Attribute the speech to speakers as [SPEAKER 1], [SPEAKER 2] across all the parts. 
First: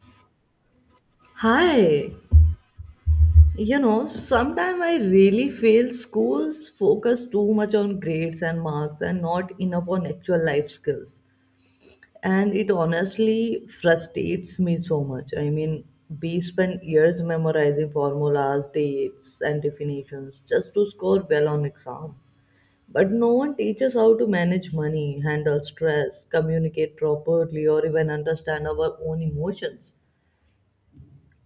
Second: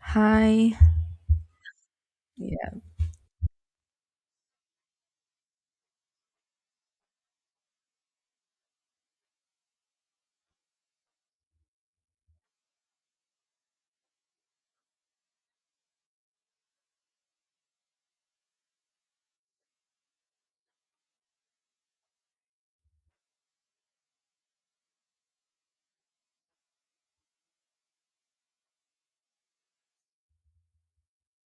[SPEAKER 1] Hi.
[SPEAKER 2] Hi,
[SPEAKER 1] Yeah.
[SPEAKER 2] you know, sometimes I really feel schools focus too much on grades and marks and not enough on actual life skills. And it honestly frustrates me so much. I mean, we spend years memorizing formulas, dates, and definitions just to score well on exam. But no one teaches how to manage money, handle stress, communicate properly, or even understand our own emotions.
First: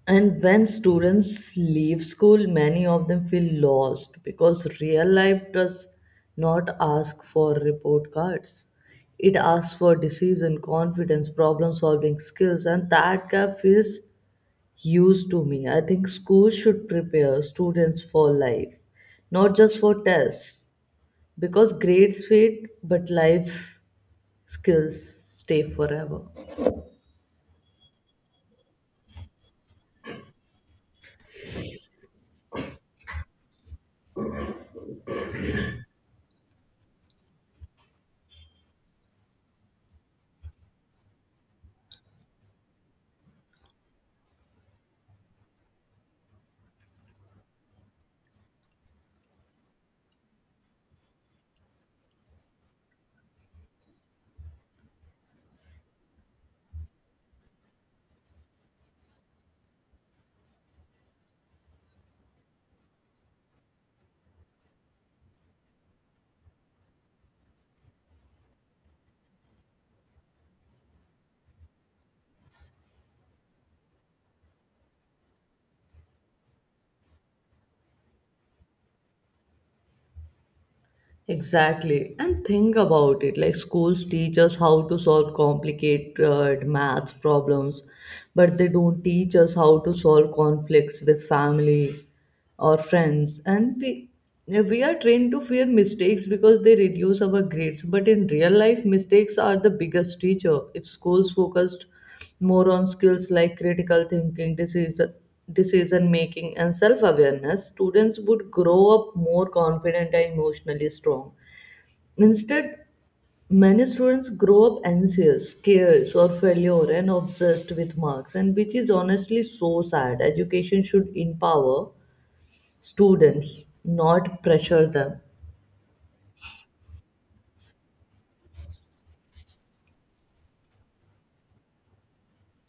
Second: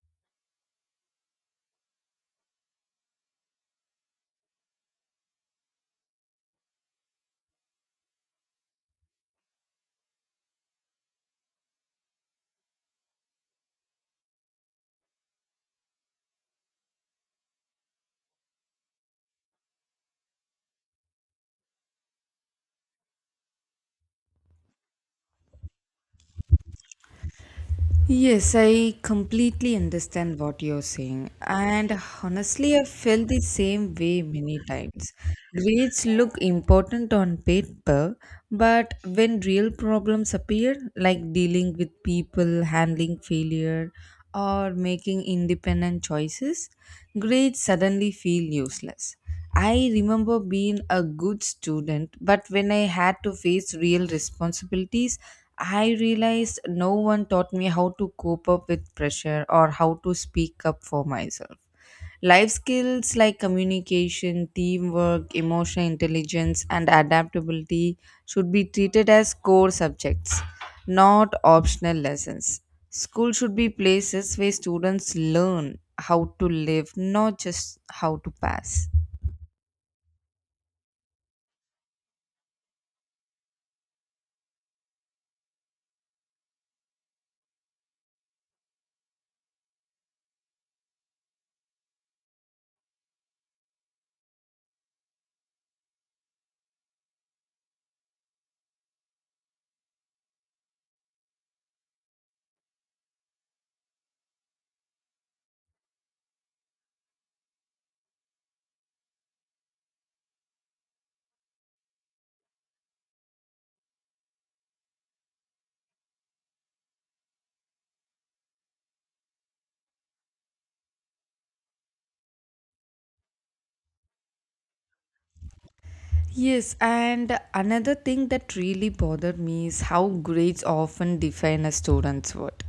[SPEAKER 2] And when students leave school, many of them feel lost because real life does not ask for report cards. It asks for decision, confidence, problem solving skills, and that gap feels huge to me. I think school should prepare students for life, not just for tests, because grades fade, but life skills stay forever.
[SPEAKER 1] Yes, I completely understand what you're saying. And honestly, I felt the same way many times. Grades look important on paper, but when real problems appear, like dealing with people, handling failure, or making independent choices, grades suddenly feel useless. I remember being a good student, but when I had to face real responsibilities, I realized no one taught me how to cope up with pressure or how to speak up for myself. Life skills like communication, teamwork, emotional intelligence, and adaptability should be treated as core subjects, not optional lessons. School should be places where students learn how to live, not just how to pass.
[SPEAKER 2] Exactly. And think about it like schools teach us how to solve complicated math problems, but they don't teach us how to solve conflicts with family or friends. And we are trained to fear mistakes because they reduce our grades, but in real life, mistakes are the biggest teacher. If schools focused more on skills like critical thinking, decision making and self awareness, students would grow up more confident and emotionally strong. Instead, many students grow up anxious, scared, or failure and obsessed with marks, and which is honestly so sad. Education should empower students, not pressure them.
[SPEAKER 1] Yes, and another thing that really bothered me is how grades often define a student's worth.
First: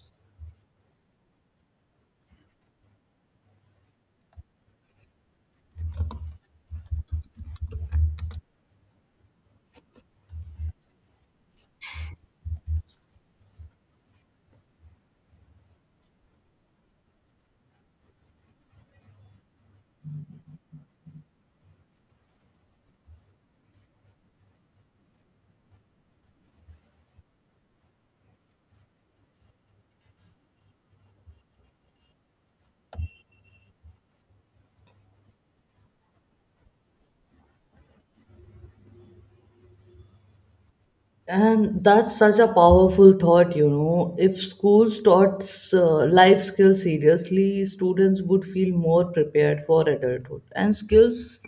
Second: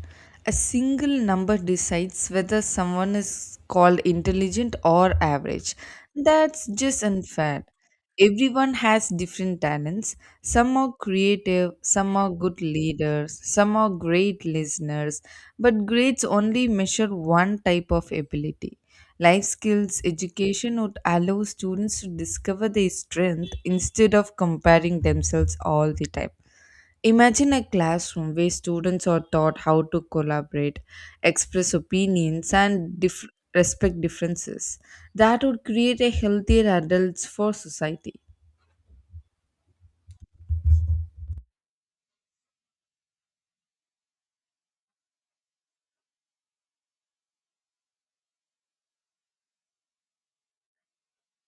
[SPEAKER 1] A single number decides whether someone is called intelligent or average. That's just unfair. Everyone has different talents. Some are creative, some are good leaders, some are great listeners, but grades only measure one type of ability. Life skills education would allow students to discover their strength instead of comparing themselves all the time. Imagine a classroom where students are taught how to collaborate, express opinions, and respect differences. That would create a healthier adults for society.
[SPEAKER 2] And that's such a powerful thought, you know. If schools taught life skills seriously, students would feel more prepared for adulthood. And skills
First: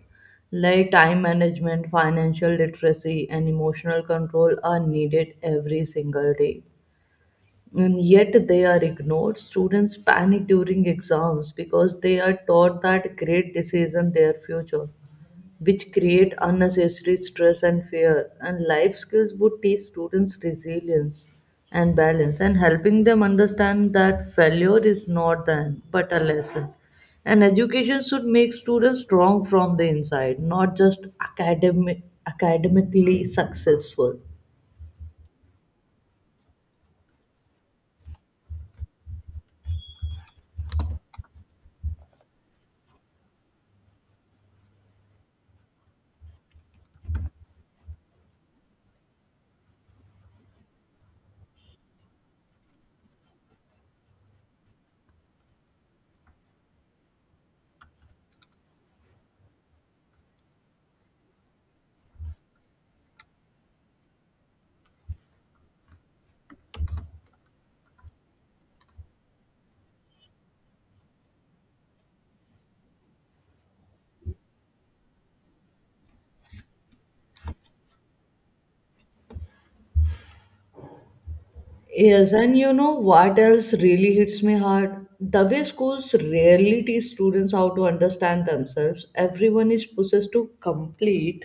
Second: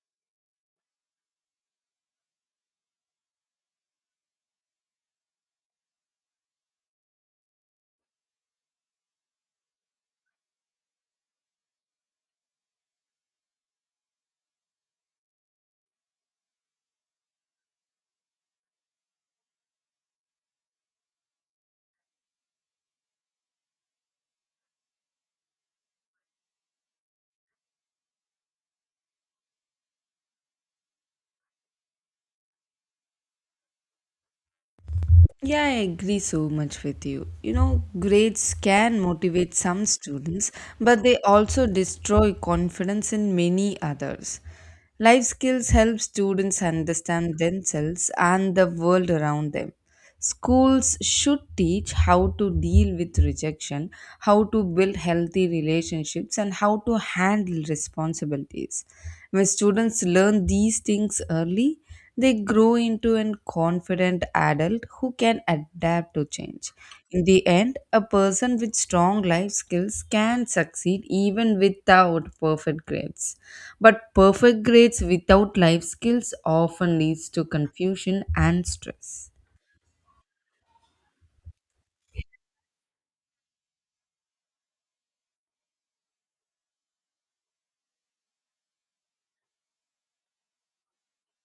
[SPEAKER 2] like time management, financial literacy, and emotional control are needed every single day. And yet they are ignored. Students panic during exams because they are taught that great decisions their future which create unnecessary stress and fear. And life skills would teach students resilience and balance and helping them understand that failure is not the end but a lesson. And education should make students strong from the inside, not just academically successful.
[SPEAKER 1] Yeah, I agree so much with you. Grades can motivate some students, but they also destroy confidence in many others. Life skills help students understand themselves and the world around them. Schools should teach how to deal with rejection, how to build healthy relationships, and how to handle responsibilities. When students learn these things early, they grow into a confident adult who can adapt to change. In the end, a person with strong life skills can succeed even without perfect grades. But perfect grades without life skills often leads to confusion and stress.
[SPEAKER 2] Yes, and you know what else really hits me hard? The way schools rarely teach students how to understand themselves, everyone is possessed to complete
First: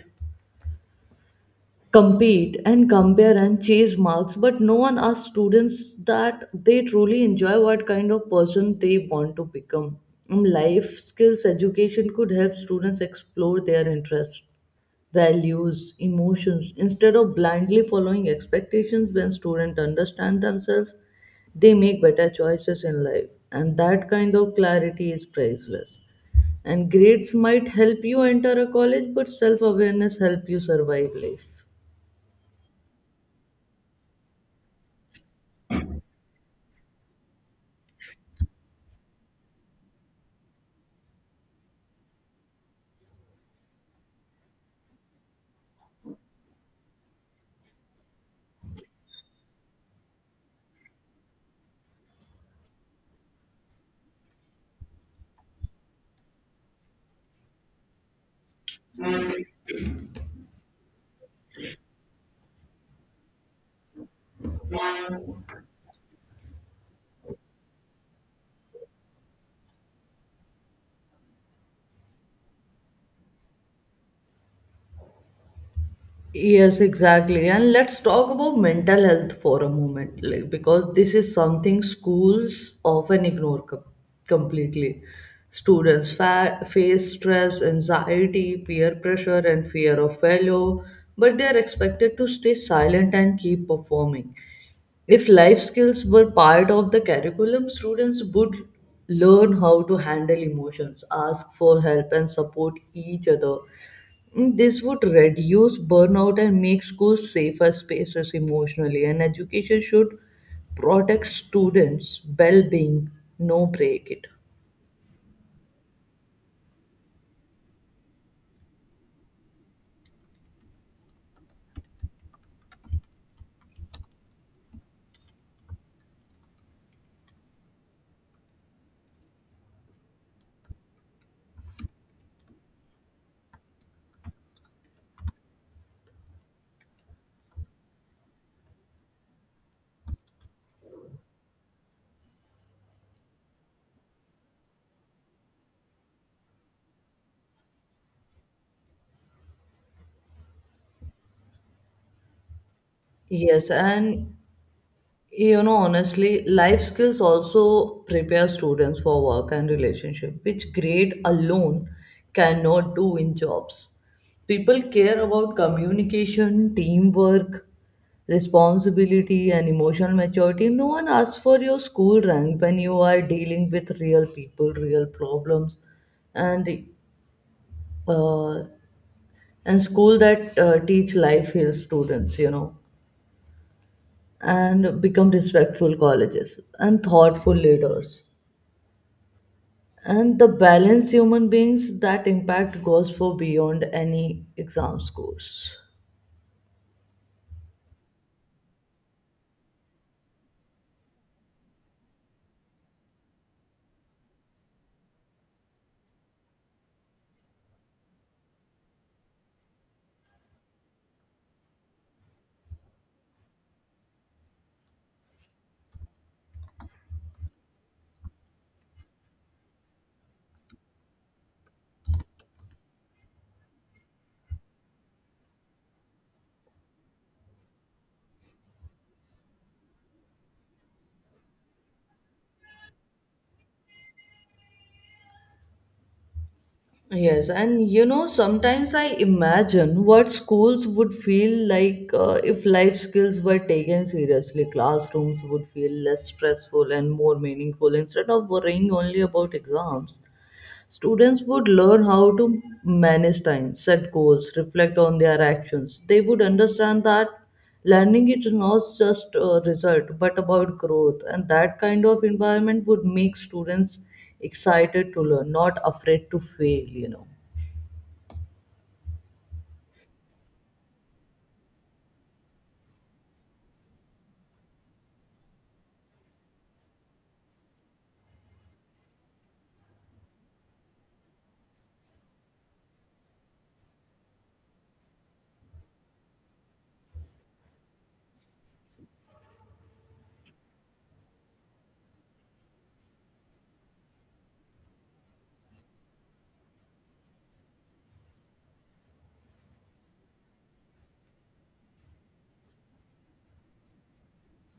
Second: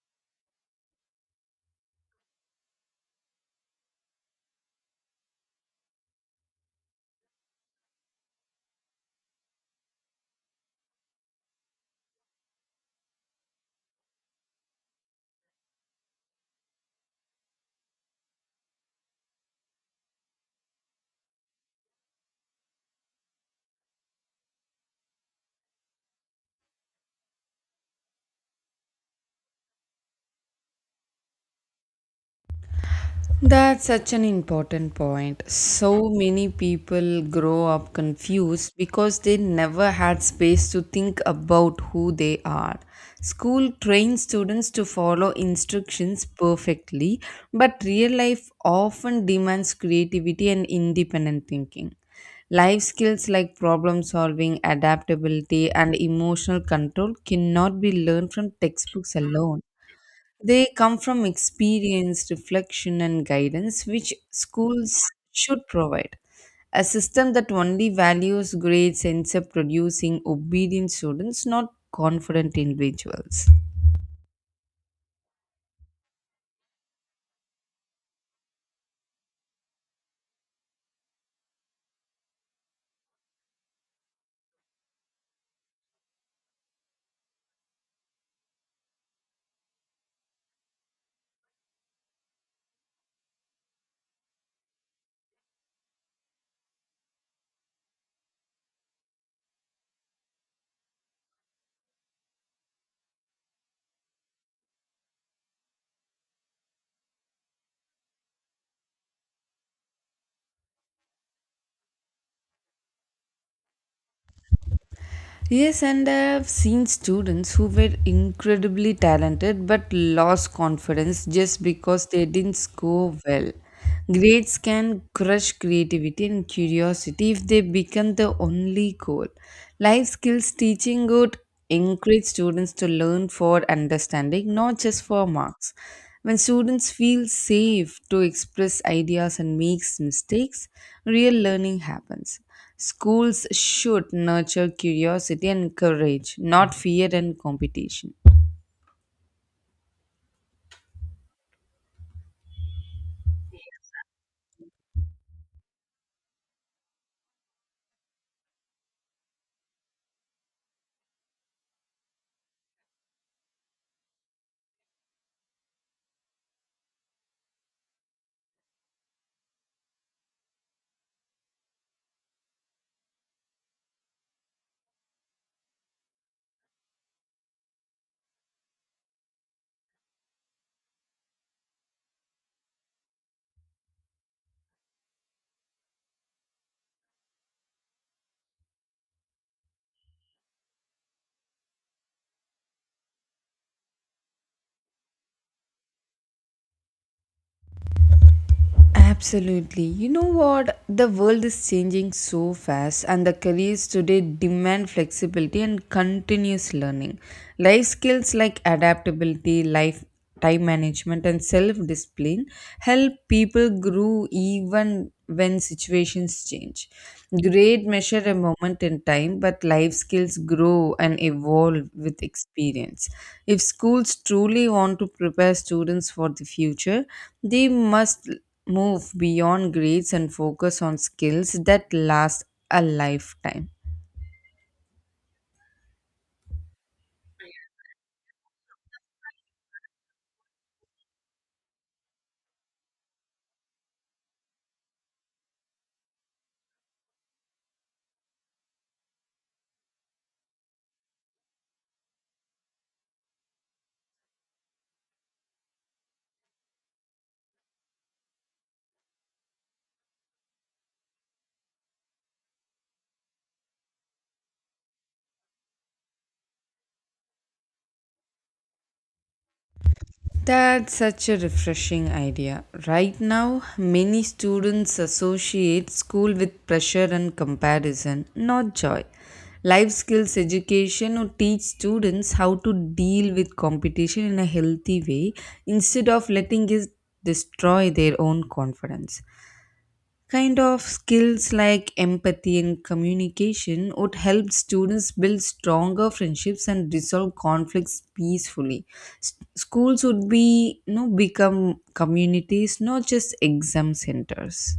[SPEAKER 2] compete and compare and chase marks, but no one asks students that they truly enjoy what kind of person they want to become. Life skills education could help students explore their interests, values, emotions instead of blindly following expectations. When students understand themselves, they make better choices in life, and that kind of clarity is priceless. And grades might help you enter a college, but self awareness help you survive life.
[SPEAKER 1] That's such an important point. So many people grow up confused because they never had space to think about who they are. School trains students to follow instructions perfectly, but real life often demands creativity and independent thinking. Life skills like problem solving, adaptability, and emotional control cannot be learned from textbooks alone. They come from experience, reflection, and guidance, which schools should provide. A system that only values grades ends up producing obedient students, not confident individuals.
[SPEAKER 2] Yes, exactly. And let's talk about mental health for a moment, like because this is something schools often ignore completely. Students face stress, anxiety, peer pressure, and fear of failure, but they are expected to stay silent and keep performing. If life skills were part of the curriculum, students would learn how to handle emotions, ask for help, and support each other. This would reduce burnout and make schools safer spaces emotionally. And education should protect students' well being, no break it.
[SPEAKER 1] Yes, and I've seen students who were incredibly talented but lost confidence just because they didn't score well. Grades can crush creativity and curiosity if they become the only goal. Life skills teaching would encourage students to learn for understanding, not just for marks. When students feel safe to express ideas and makes mistakes, real learning happens. Schools should nurture curiosity and courage, not fear and competition.
[SPEAKER 2] Yes, and you know, honestly, life skills also prepare students for work and relationship, which grade alone cannot do in jobs. People care about communication, teamwork, responsibility and emotional maturity. No one asks for your school rank when you are dealing with real people, real problems, and uh, and school that teach life skills students, you know, and become respectful colleges and thoughtful leaders. And the balanced human beings that impact goes for beyond any exam scores.
[SPEAKER 1] Absolutely. You know what? The world is changing so fast, and the careers today demand flexibility and continuous learning. Life skills like adaptability, life time management, and self discipline help people grow even when situations change. Grade measure a moment in time, but life skills grow and evolve with experience. If schools truly want to prepare students for the future, they must move beyond grades and focus on skills that last a lifetime.
[SPEAKER 2] Yes, and you know, sometimes I imagine what schools would feel like if life skills were taken seriously. Classrooms would feel less stressful and more meaningful instead of worrying only about exams. Students would learn how to manage time, set goals, reflect on their actions. They would understand that learning is not just a result but about growth, and that kind of environment would make students excited to learn, not afraid to fail, you know.
[SPEAKER 1] That's such a refreshing idea. Right now, many students associate school with pressure and comparison, not joy. Life skills education would teach students how to deal with competition in a healthy way instead of letting it destroy their own confidence. Kind of skills like empathy and communication would help students build stronger friendships and resolve conflicts peacefully. Schools would be become communities, not just exam centers.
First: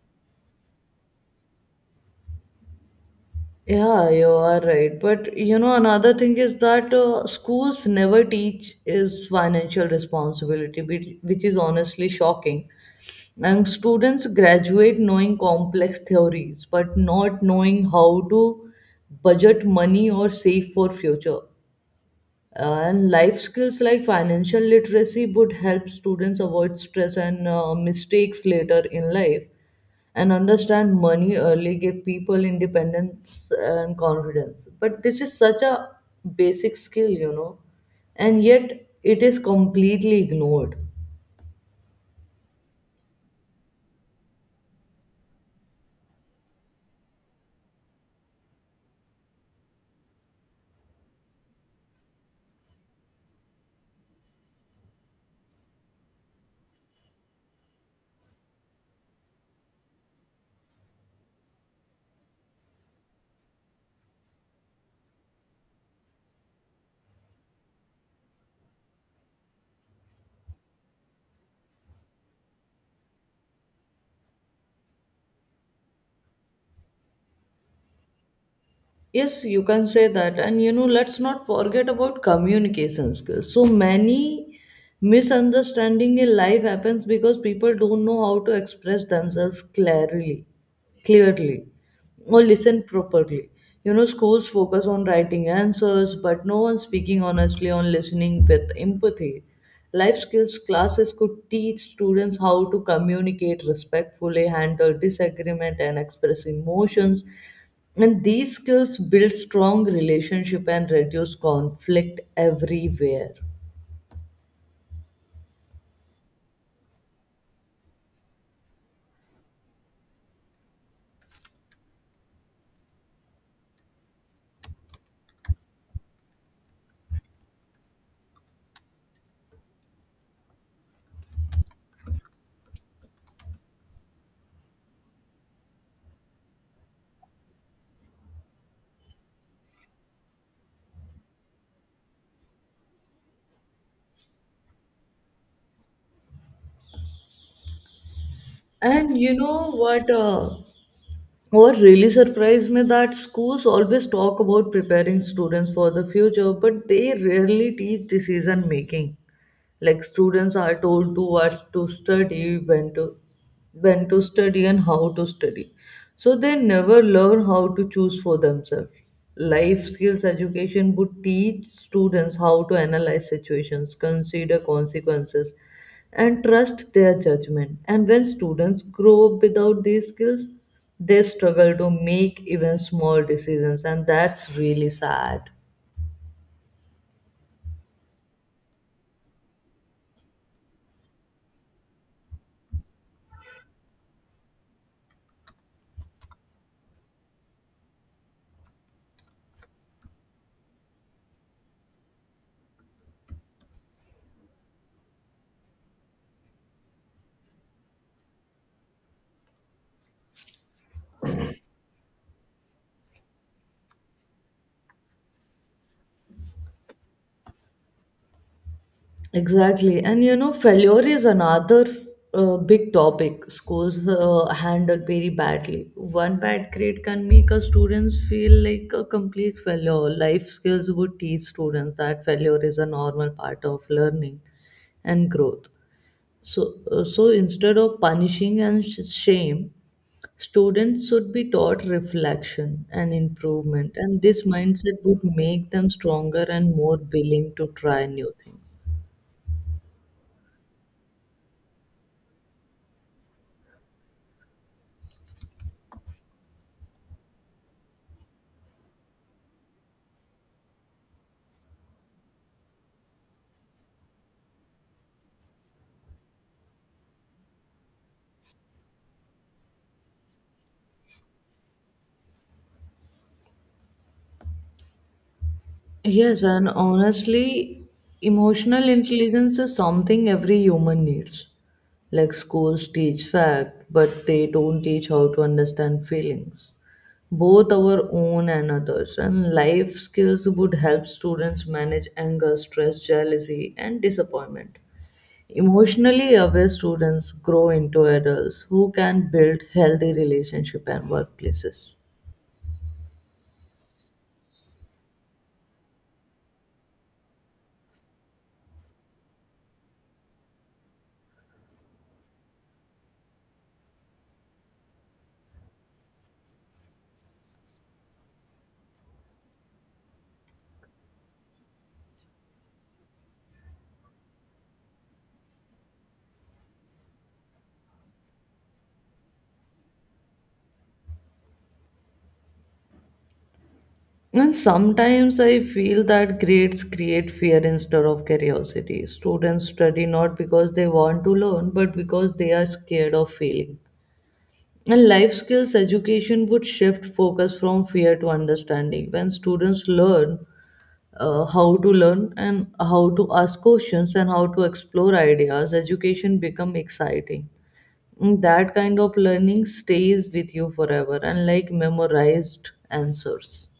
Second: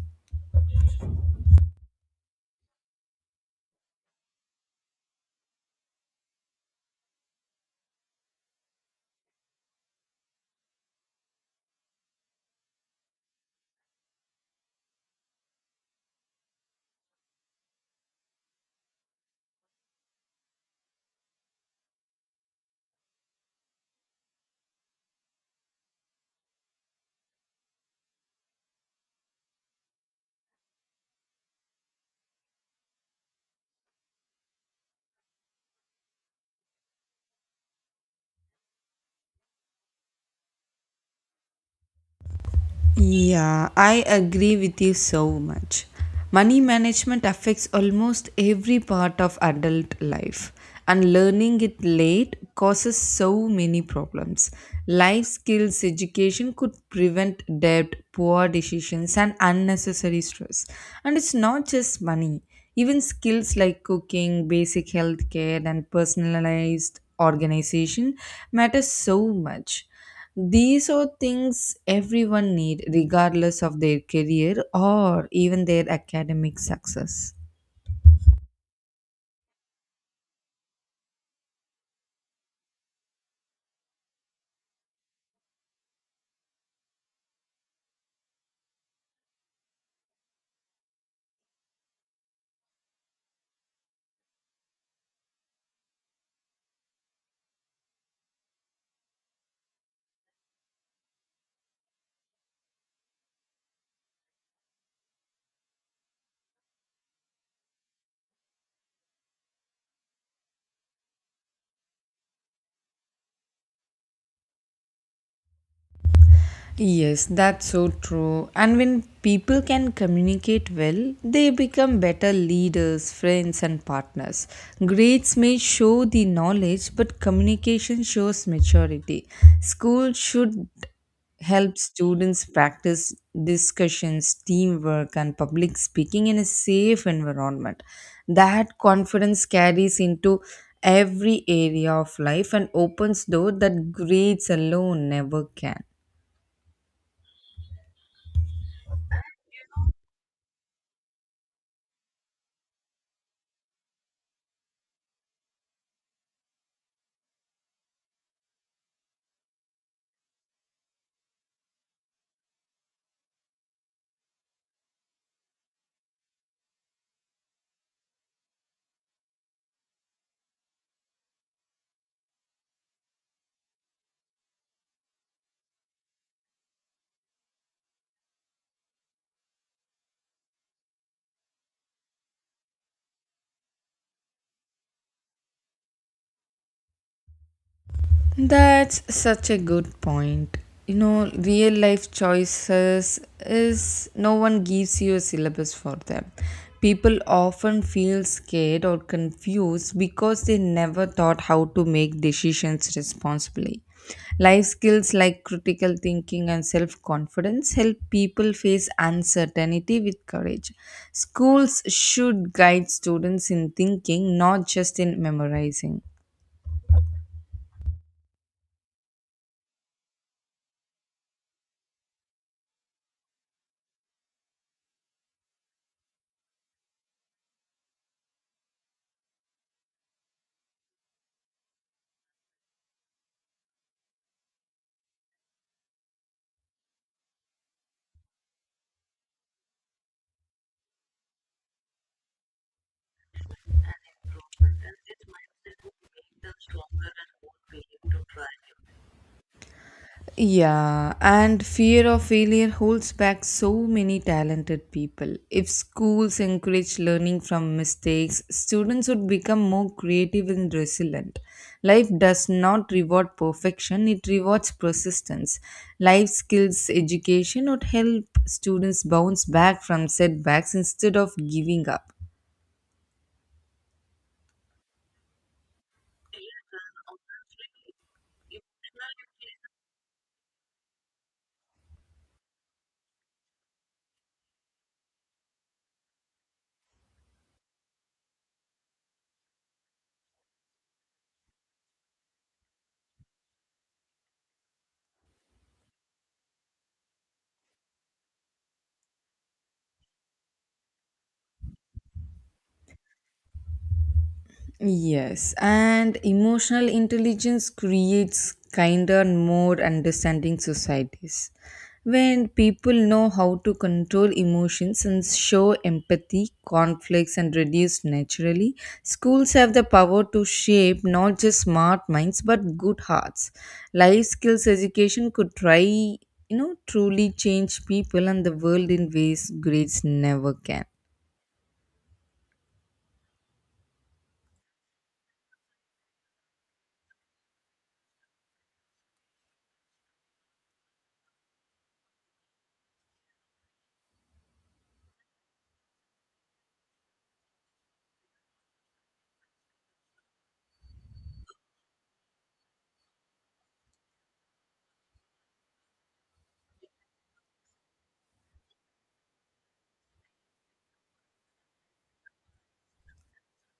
[SPEAKER 2] Yeah, you are right. But you know, another thing is that schools never teach is financial responsibility, which is honestly shocking. And students graduate knowing complex theories, but not knowing how to budget money or save for future. And life skills like financial literacy would help students avoid stress and mistakes later in life and understand money early gave people independence and confidence. But this is such a basic skill, you know, and yet it is completely ignored.
[SPEAKER 1] Yeah, I agree with you so much. Money management affects almost every part of adult life, and learning it late causes so many problems. Life skills education could prevent debt, poor decisions, and unnecessary stress. And it's not just money, even skills like cooking, basic health care, and personalized organization matter so much. These are things everyone need regardless of their career or even their academic success.
[SPEAKER 2] Yes, you can say that. And you know, let's not forget about communication skills. So many misunderstanding in life happens because people don't know how to express themselves clearly, or listen properly. You know, schools focus on writing answers, but no one speaking honestly on listening with empathy. Life skills classes could teach students how to communicate respectfully, handle disagreement, and express emotions and these skills build strong relationship and reduce conflict everywhere.
[SPEAKER 1] Yes, that's so true. And when people can communicate well, they become better leaders, friends, and partners. Grades may show the knowledge, but communication shows maturity. School should help students practice discussions, teamwork, and public speaking in a safe environment. That confidence carries into every area of life and opens doors that grades alone never can.
[SPEAKER 2] And you know what? What really surprised me that schools always talk about preparing students for the future, but they rarely teach decision making. Like students are told to what to study when to study and how to study, so they never learn how to choose for themselves. Life skills education would teach students how to analyze situations, consider consequences, and trust their judgment. And when students grow up without these skills, they struggle to make even small decisions, and that's really sad.
[SPEAKER 1] That's such a good point. Real life choices is no one gives you a syllabus for them. People often feel scared or confused because they never taught how to make decisions responsibly. Life skills like critical thinking and self confidence help people face uncertainty with courage. Schools should guide students in thinking, not just in memorizing.
[SPEAKER 2] Exactly. And you know, failure is another big topic schools handle very badly. One bad grade can make a students feel like a complete failure. Life skills would teach students that failure is a normal part of learning and growth. So instead of punishing and shame, students should be taught reflection and improvement. And this mindset would make them stronger and more willing to try new things.
[SPEAKER 1] Yeah, and fear of failure holds back so many talented people. If schools encourage learning from mistakes, students would become more creative and resilient. Life does not reward perfection, it rewards persistence. Life skills education would help students bounce back from setbacks instead of giving up.
[SPEAKER 2] Yes, and honestly, emotional intelligence is something every human needs. Like schools teach fact, but they don't teach how to understand feelings, both our own and others. And life skills would help students manage anger, stress, jealousy, and disappointment. Emotionally aware students grow into adults who can build healthy relationships and workplaces.
[SPEAKER 1] Yes, and emotional intelligence creates kinder and more understanding societies. When people know how to control emotions and show empathy, conflicts, and reduce naturally, schools have the power to shape not just smart minds but good hearts. Life skills education could try, truly change people and the world in ways grades never can.
[SPEAKER 2] And sometimes I feel that grades create fear instead of curiosity. Students study not because they want to learn, but because they are scared of failing. And life skills education would shift focus from fear to understanding. When students learn how to learn and how to ask questions and how to explore ideas, education become exciting. And that kind of learning stays with you forever, unlike memorized answers.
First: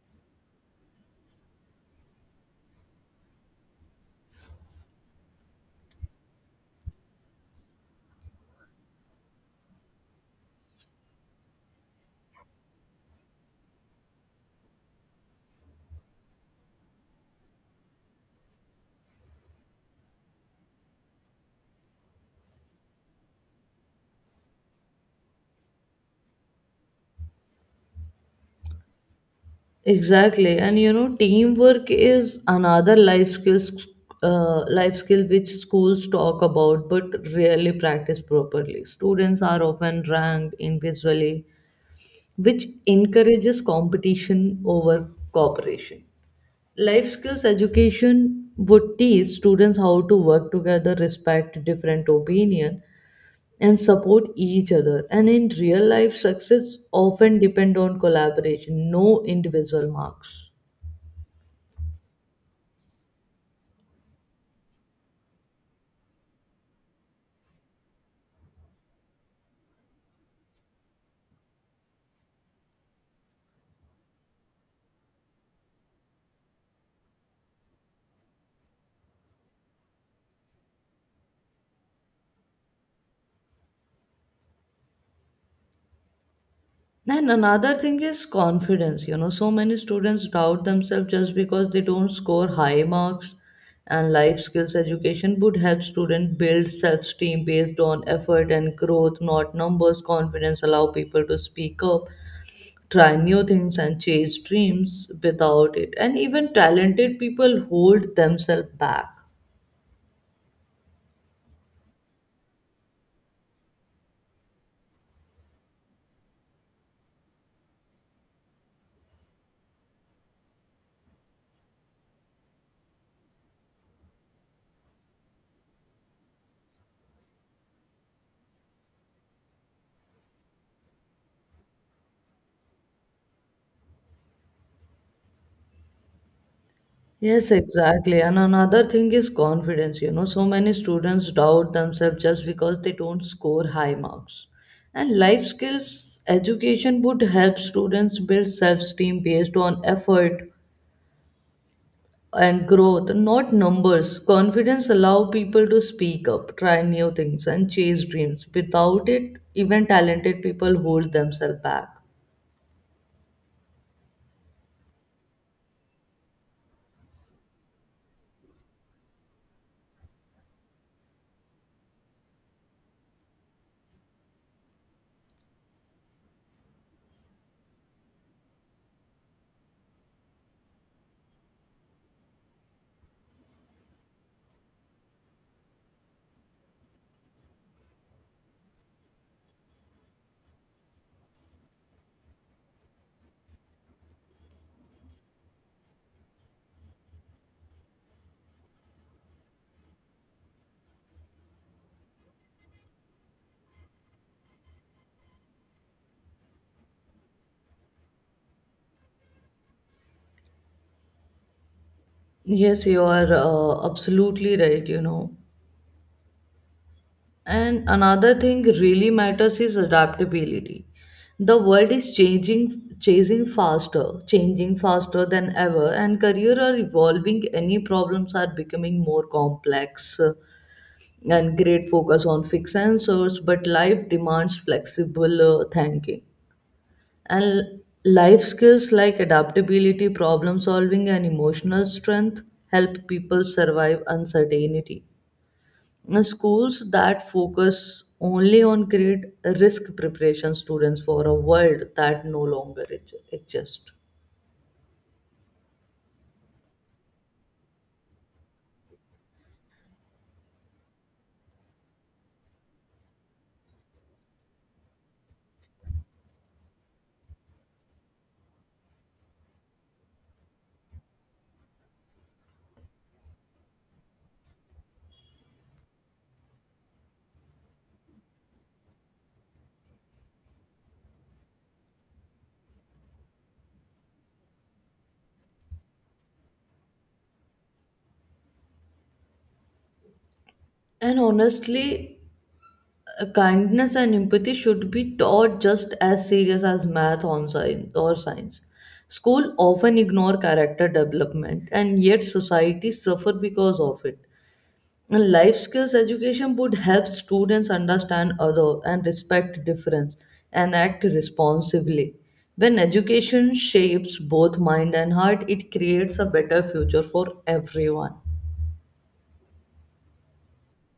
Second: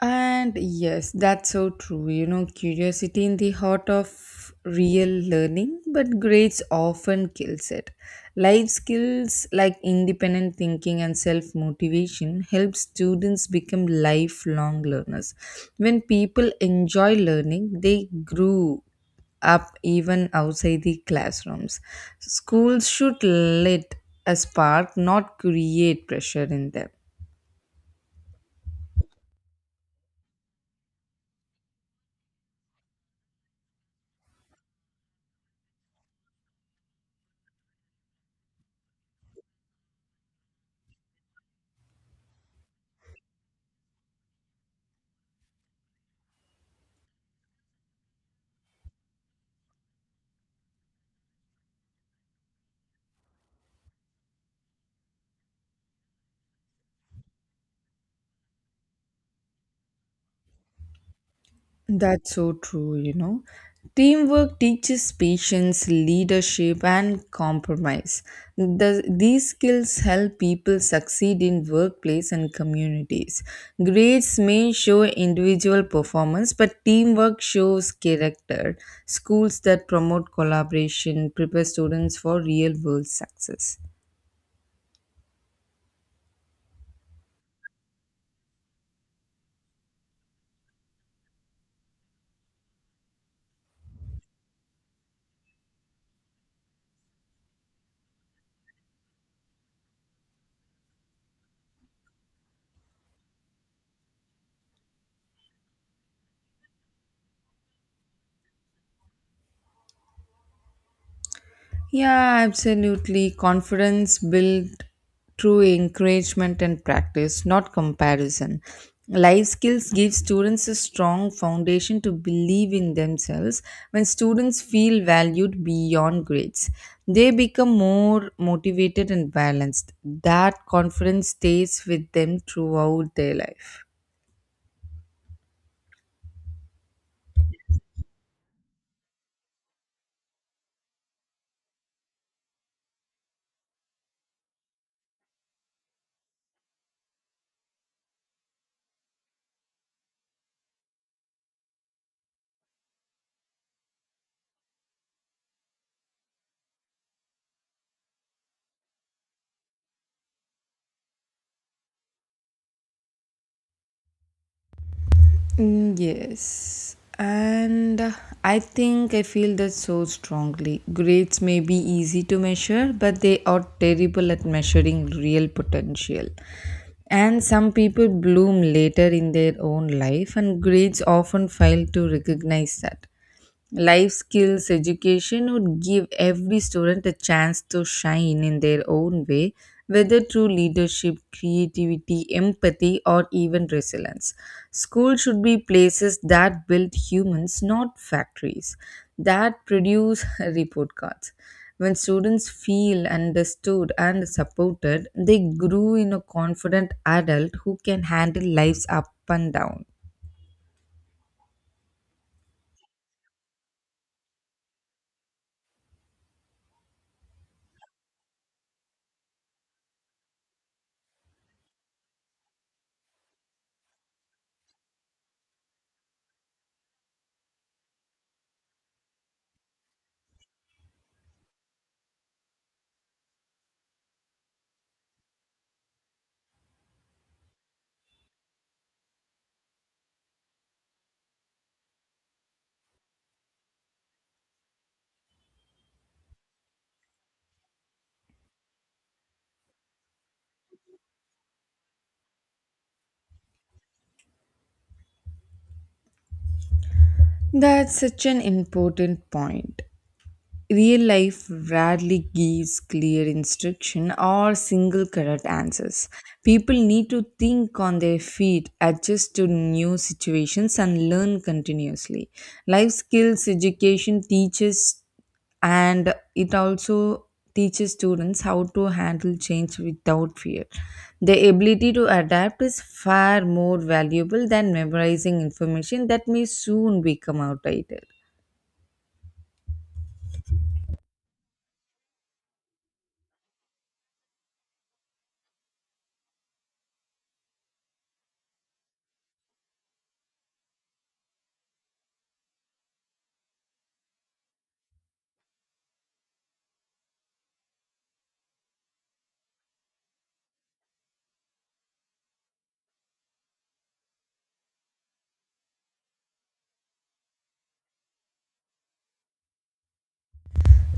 [SPEAKER 1] And yes, that's so true. Curiosity in the heart of real learning, but grades often kills it. Life skills like independent thinking and self-motivation help students become lifelong learners. When people enjoy learning, they grow up even outside the classrooms. Schools should let a spark, not create pressure in them.
[SPEAKER 2] Exactly, and you know, teamwork is another life skill which schools talk about but rarely practice properly. Students are often ranked individually, which encourages competition over cooperation. Life skills education would teach students how to work together, respect different opinion, and support each other. And in real life, success often depend on collaboration, no individual marks.
[SPEAKER 1] That's so true. Teamwork teaches patience, leadership, and compromise. The, these skills help people succeed in workplace and communities. Grades may show individual performance, but teamwork shows character. Schools that promote collaboration prepare students for real world success.
[SPEAKER 2] And another thing is confidence. You know, so many students doubt themselves just because they don't score high marks. And life skills education would help students build self esteem based on effort and growth, not numbers. Confidence allow people to speak up, try new things, and chase dreams without it. And even talented people hold themselves back.
[SPEAKER 1] Yeah, absolutely. Confidence built through encouragement and practice, not comparison. Life skills give students a strong foundation to believe in themselves. When students feel valued beyond grades, they become more motivated and balanced. That confidence stays with them throughout their life.
[SPEAKER 2] Yes, exactly. And another thing is confidence. You know, so many students doubt themselves just because they don't score high marks. And life skills education would help students build self esteem based on effort and growth, not numbers. Confidence allow people to speak up, try new things, and chase dreams. Without it, even talented people hold themselves back.
[SPEAKER 1] Mm, yes, and I think I feel that so strongly. Grades may be easy to measure, but they are terrible at measuring real potential. And some people bloom later in their own life, and grades often fail to recognize that. Life skills education would give every student a chance to shine in their own way, whether through leadership, creativity, empathy, or even resilience. Schools should be places that build humans, not factories that produce report cards. When students feel understood and supported, they grow in a confident adult who can handle life's up and down.
[SPEAKER 2] Yes, you are absolutely right, you know. And another thing really matters is adaptability. The world is changing faster than ever, and career are evolving. Any problems are becoming more complex, and great focus on fixed answers. But life demands flexible thinking and life skills like adaptability, problem solving, and emotional strength help people survive uncertainty. Now, schools that focus only on grade risk preparation students for a world that no longer exists.
[SPEAKER 1] That's such an important point. Real life rarely gives clear instruction or single correct answers. People need to think on their feet, adjust to new situations, and learn continuously. Life skills education teaches and it also teaches students how to handle change without fear. The ability to adapt is far more valuable than memorizing information that may soon become outdated.
[SPEAKER 2] And honestly, kindness and empathy should be taught just as serious as math on science or science. School often ignore character development and yet society suffer because of it. And life skills education would help students understand other and respect difference and act responsibly. When education shapes both mind and heart, it creates a better future for everyone.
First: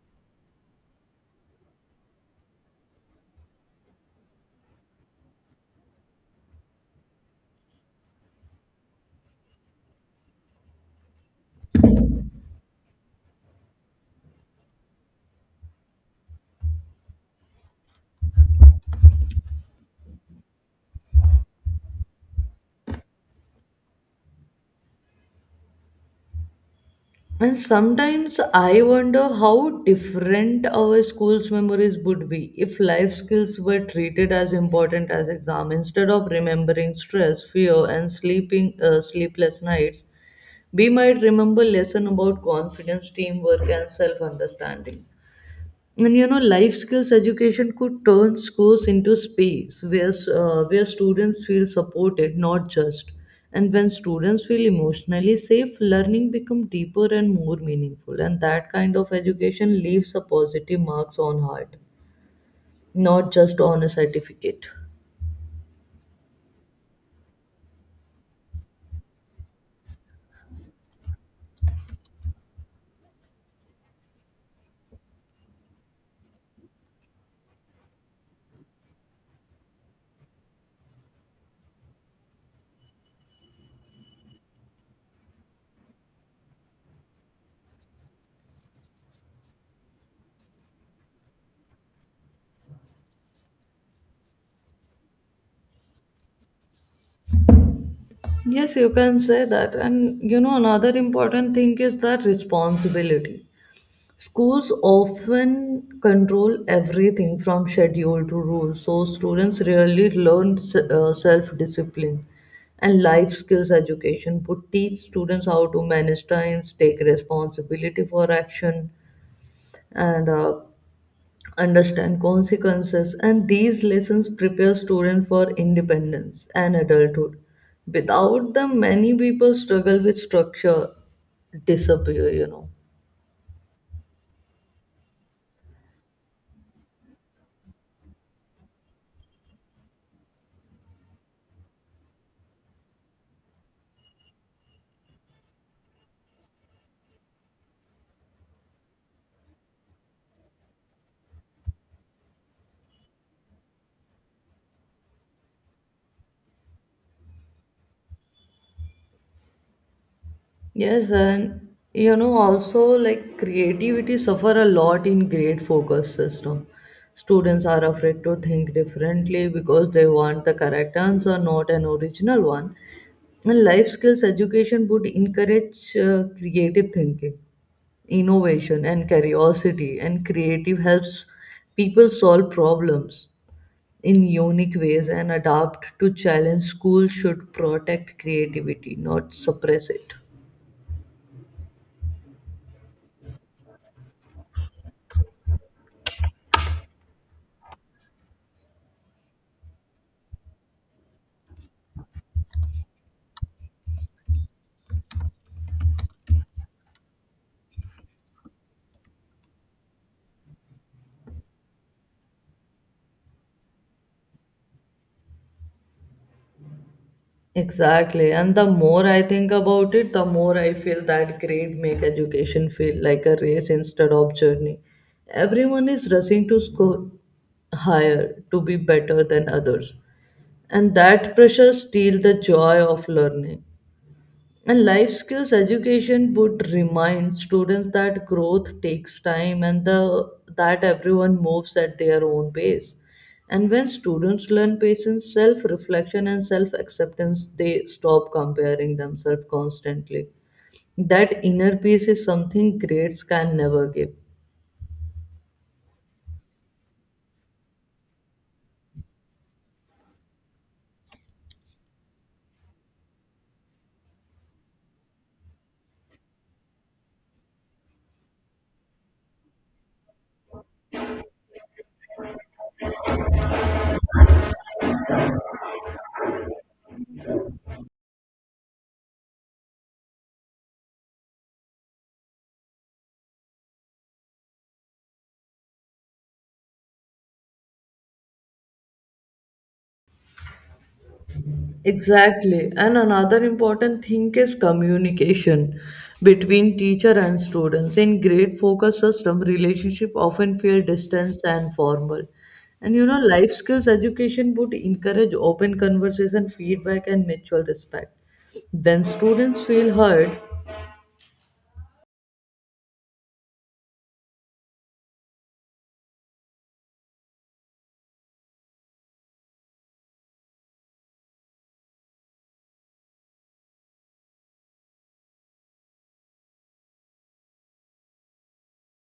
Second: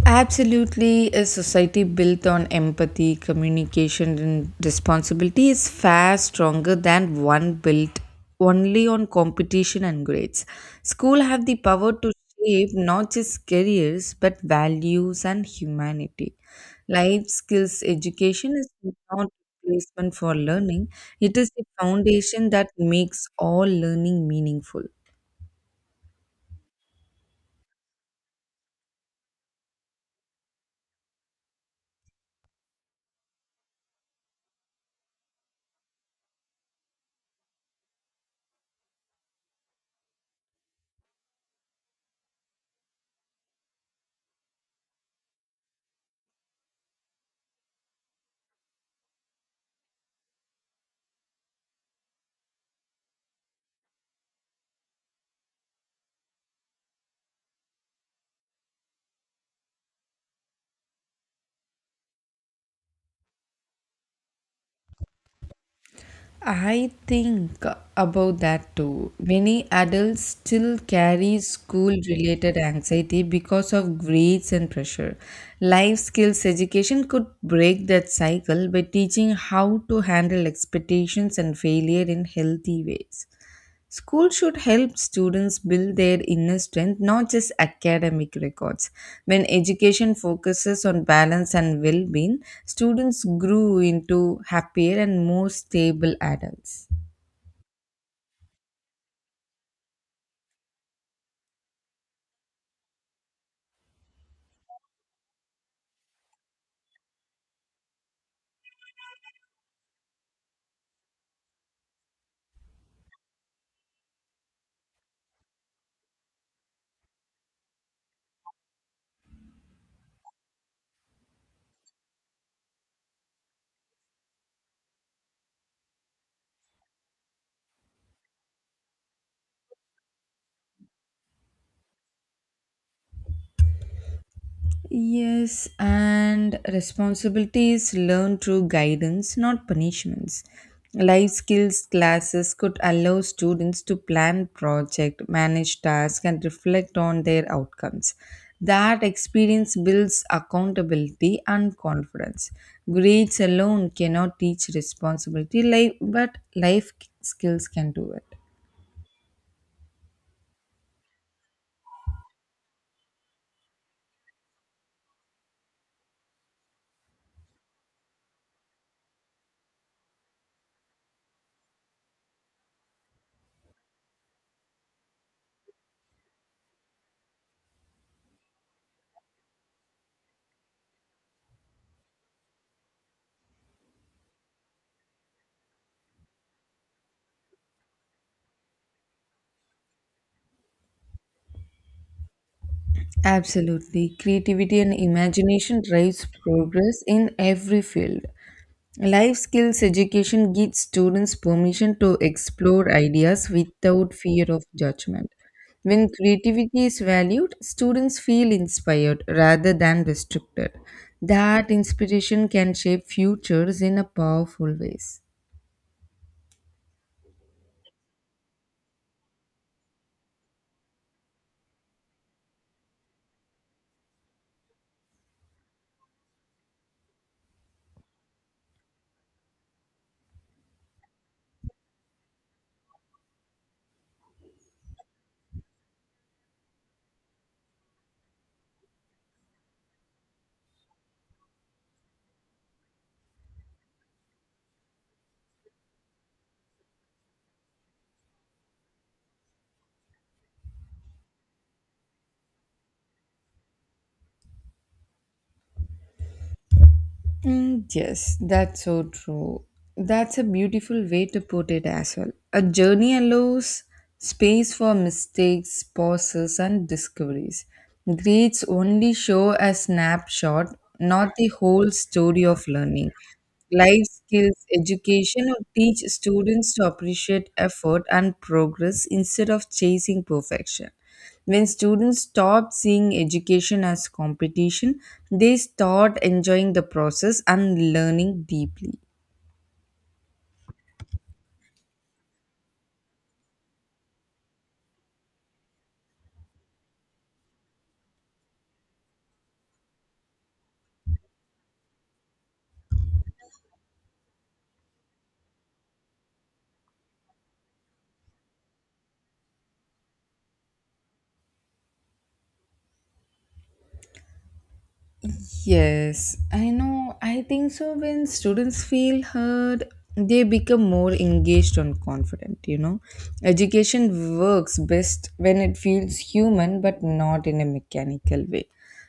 [SPEAKER 1] Absolutely, a society built on empathy, communication, and responsibility is far stronger than one built only on competition and grades. School have the power to shape not just careers but values and humanity. Life skills education is not replacement for learning; it is the foundation that makes all learning meaningful.
[SPEAKER 2] And sometimes I wonder how different our school's memories would be if life skills were treated as important as exam instead of remembering stress, fear, and sleeping sleepless nights. We might remember lesson about confidence, teamwork, and self understanding. And you know, life skills education could turn schools into space where students feel supported, not just. And when students feel emotionally safe, learning becomes deeper and more meaningful, and that kind of education leaves a positive marks on heart, not just on a certificate.
[SPEAKER 1] I think about that too. Many adults still carry school related anxiety because of grades and pressure. Life skills education could break that cycle by teaching how to handle expectations and failure in healthy ways. School should help students build their inner strength, not just academic records. When education focuses on balance and well being, students grow into happier and more stable adults.
[SPEAKER 2] Yes, you can say that. And you know, another important thing is that responsibility. Schools often control everything from schedule to rules, so students rarely learn self discipline. And life skills education would teach students how to manage times, take responsibility for action, and understand consequences. And these lessons prepare students for independence and adulthood. Without them, many people struggle with structure, disappear, you know.
[SPEAKER 1] Yes, and responsibilities learned through guidance, not punishments. Life skills classes could allow students to plan project, manage tasks, and reflect on their outcomes. That experience builds accountability and confidence. Grades alone cannot teach responsibility, but life skills can do it.
[SPEAKER 2] Yes, and you know, also like creativity suffer a lot in grade focus system. Students are afraid to think differently because they want the correct answer, not an original one. And life skills education would encourage creative thinking, innovation, and curiosity. And creative helps people solve problems in unique ways and adapt to challenge. Schools should protect creativity, not suppress it.
[SPEAKER 1] Absolutely. Creativity and imagination drives progress in every field. Life skills education gives students permission to explore ideas without fear of judgment. When creativity is valued, students feel inspired rather than restricted. That inspiration can shape futures in a powerful ways.
[SPEAKER 2] Exactly. And the more I think about it, the more I feel that grade make education feel like a race instead of journey. Everyone is rushing to score higher, to be better than others. And that pressure steals the joy of learning. And life skills education would remind students that growth takes time and that everyone moves at their own pace. And when students learn patience, self reflection, and self acceptance, they stop comparing themselves constantly. That inner peace is something grades can never give.
[SPEAKER 1] Mm, yes, that's so true. That's a beautiful way to put it as well. A journey allows space for mistakes, pauses, and discoveries. Grades only show a snapshot, not the whole story of learning. Life skills education or teach students to appreciate effort and progress instead of chasing perfection. When students stop seeing education as competition, they start enjoying the process and learning deeply.
[SPEAKER 2] Exactly. And another important thing is communication between teacher and students. In grade focus system, relationship often feel distance and formal. And you know, life skills education would encourage open conversation, feedback, and mutual respect. When students feel heard,
[SPEAKER 1] Yes, I know. I think so. When students feel heard, they become more engaged and confident. Education works best when it feels human but not in a mechanical way.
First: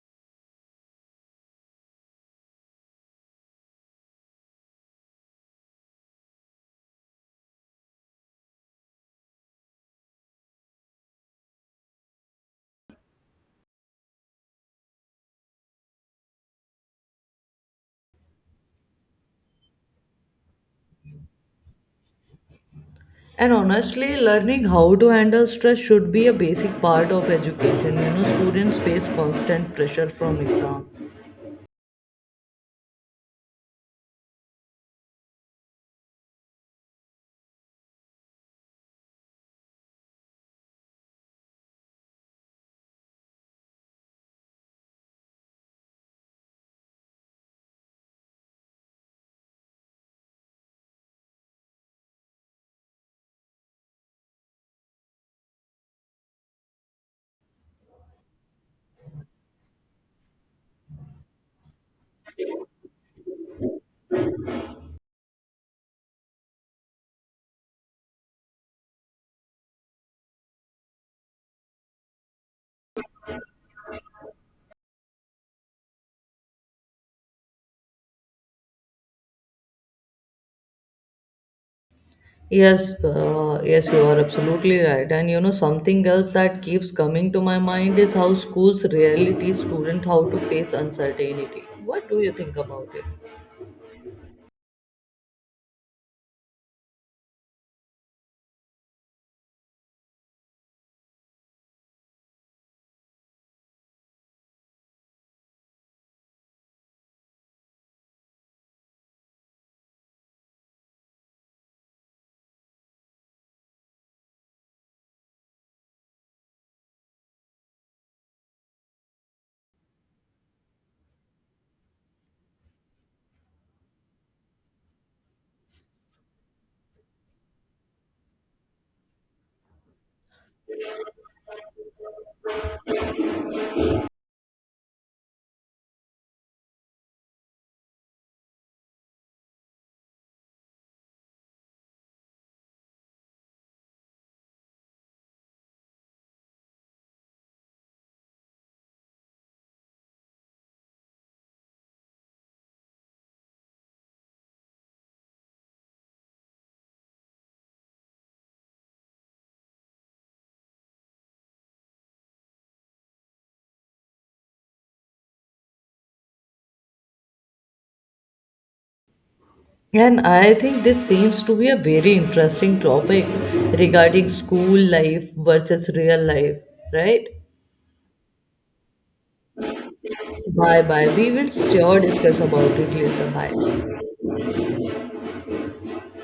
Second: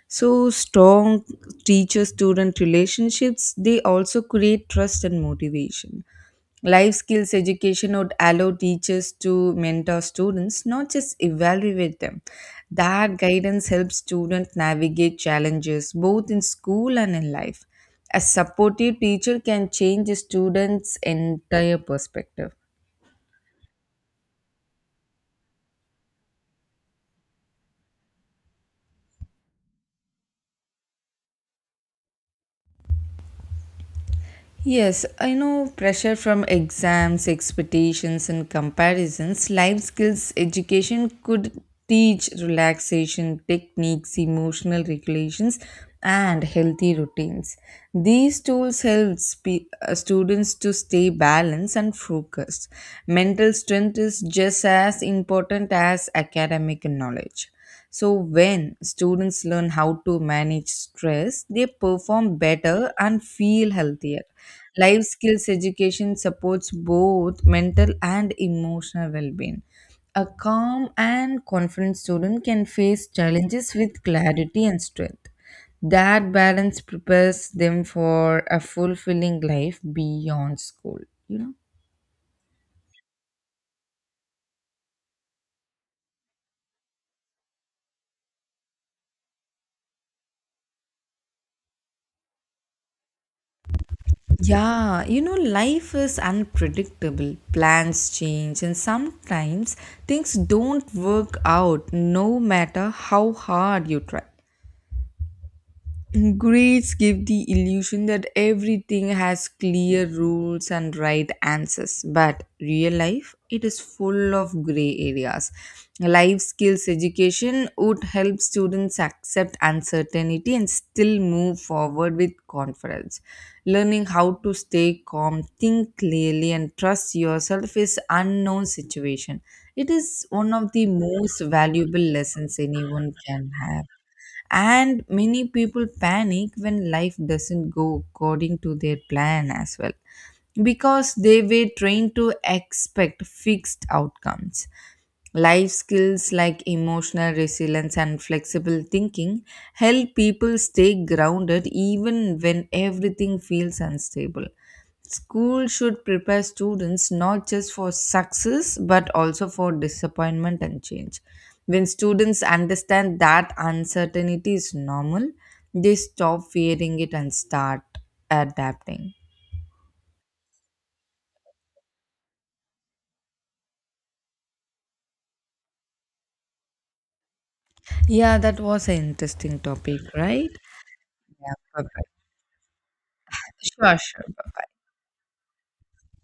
[SPEAKER 1] So, strong teacher student relationships they also create trust and motivation. Life skills education would allow teachers to mentor students, not just evaluate them. That guidance helps students navigate challenges both in school and in life. A supportive teacher can change a student's entire perspective.
[SPEAKER 2] and honestly, learning how to handle stress should be a basic part of education. You know, students face constant pressure from exam.
[SPEAKER 1] Yes, I know pressure from exams, expectations, and comparisons. Life skills education could teach relaxation techniques, emotional regulations, and healthy routines. These tools help students to stay balanced and focused. Mental strength is just as important as academic knowledge. So, when students learn how to manage stress, they perform better and feel healthier. Life skills education supports both mental and emotional well being. A calm and confident student can face challenges with clarity and strength. That balance prepares them for a fulfilling life beyond school, you know.
[SPEAKER 2] Yes, you are absolutely right. And you know, something else that keeps coming to my mind is how schools rarely teach students how to face uncertainty. What do you think about it?
[SPEAKER 1] Yeah, life is unpredictable. Plans change, and sometimes things don't work out no matter how hard you try. Grades give the illusion that everything has clear rules and right answers, but real life it is full of gray areas. Life skills education would help students accept uncertainty and still move forward with confidence. Learning how to stay calm, think clearly, and trust yourself is unknown situation. It is one of the most valuable lessons anyone can have, and many people panic when life doesn't go according to their plan as well because they were trained to expect fixed outcomes. Life skills like emotional resilience and flexible thinking help people stay grounded even when everything feels unstable. School should prepare students not just for success but also for disappointment and change. When students understand that uncertainty is normal, they stop fearing it and start adapting.
[SPEAKER 2] And I think this seems to be a very interesting topic regarding school life versus real life, right?
[SPEAKER 1] Yeah, that was an interesting topic, right?
[SPEAKER 2] Bye bye. We will
[SPEAKER 1] Yeah,
[SPEAKER 2] sure
[SPEAKER 1] perfect.
[SPEAKER 2] discuss about it later. Bye.
[SPEAKER 1] Sure, sure.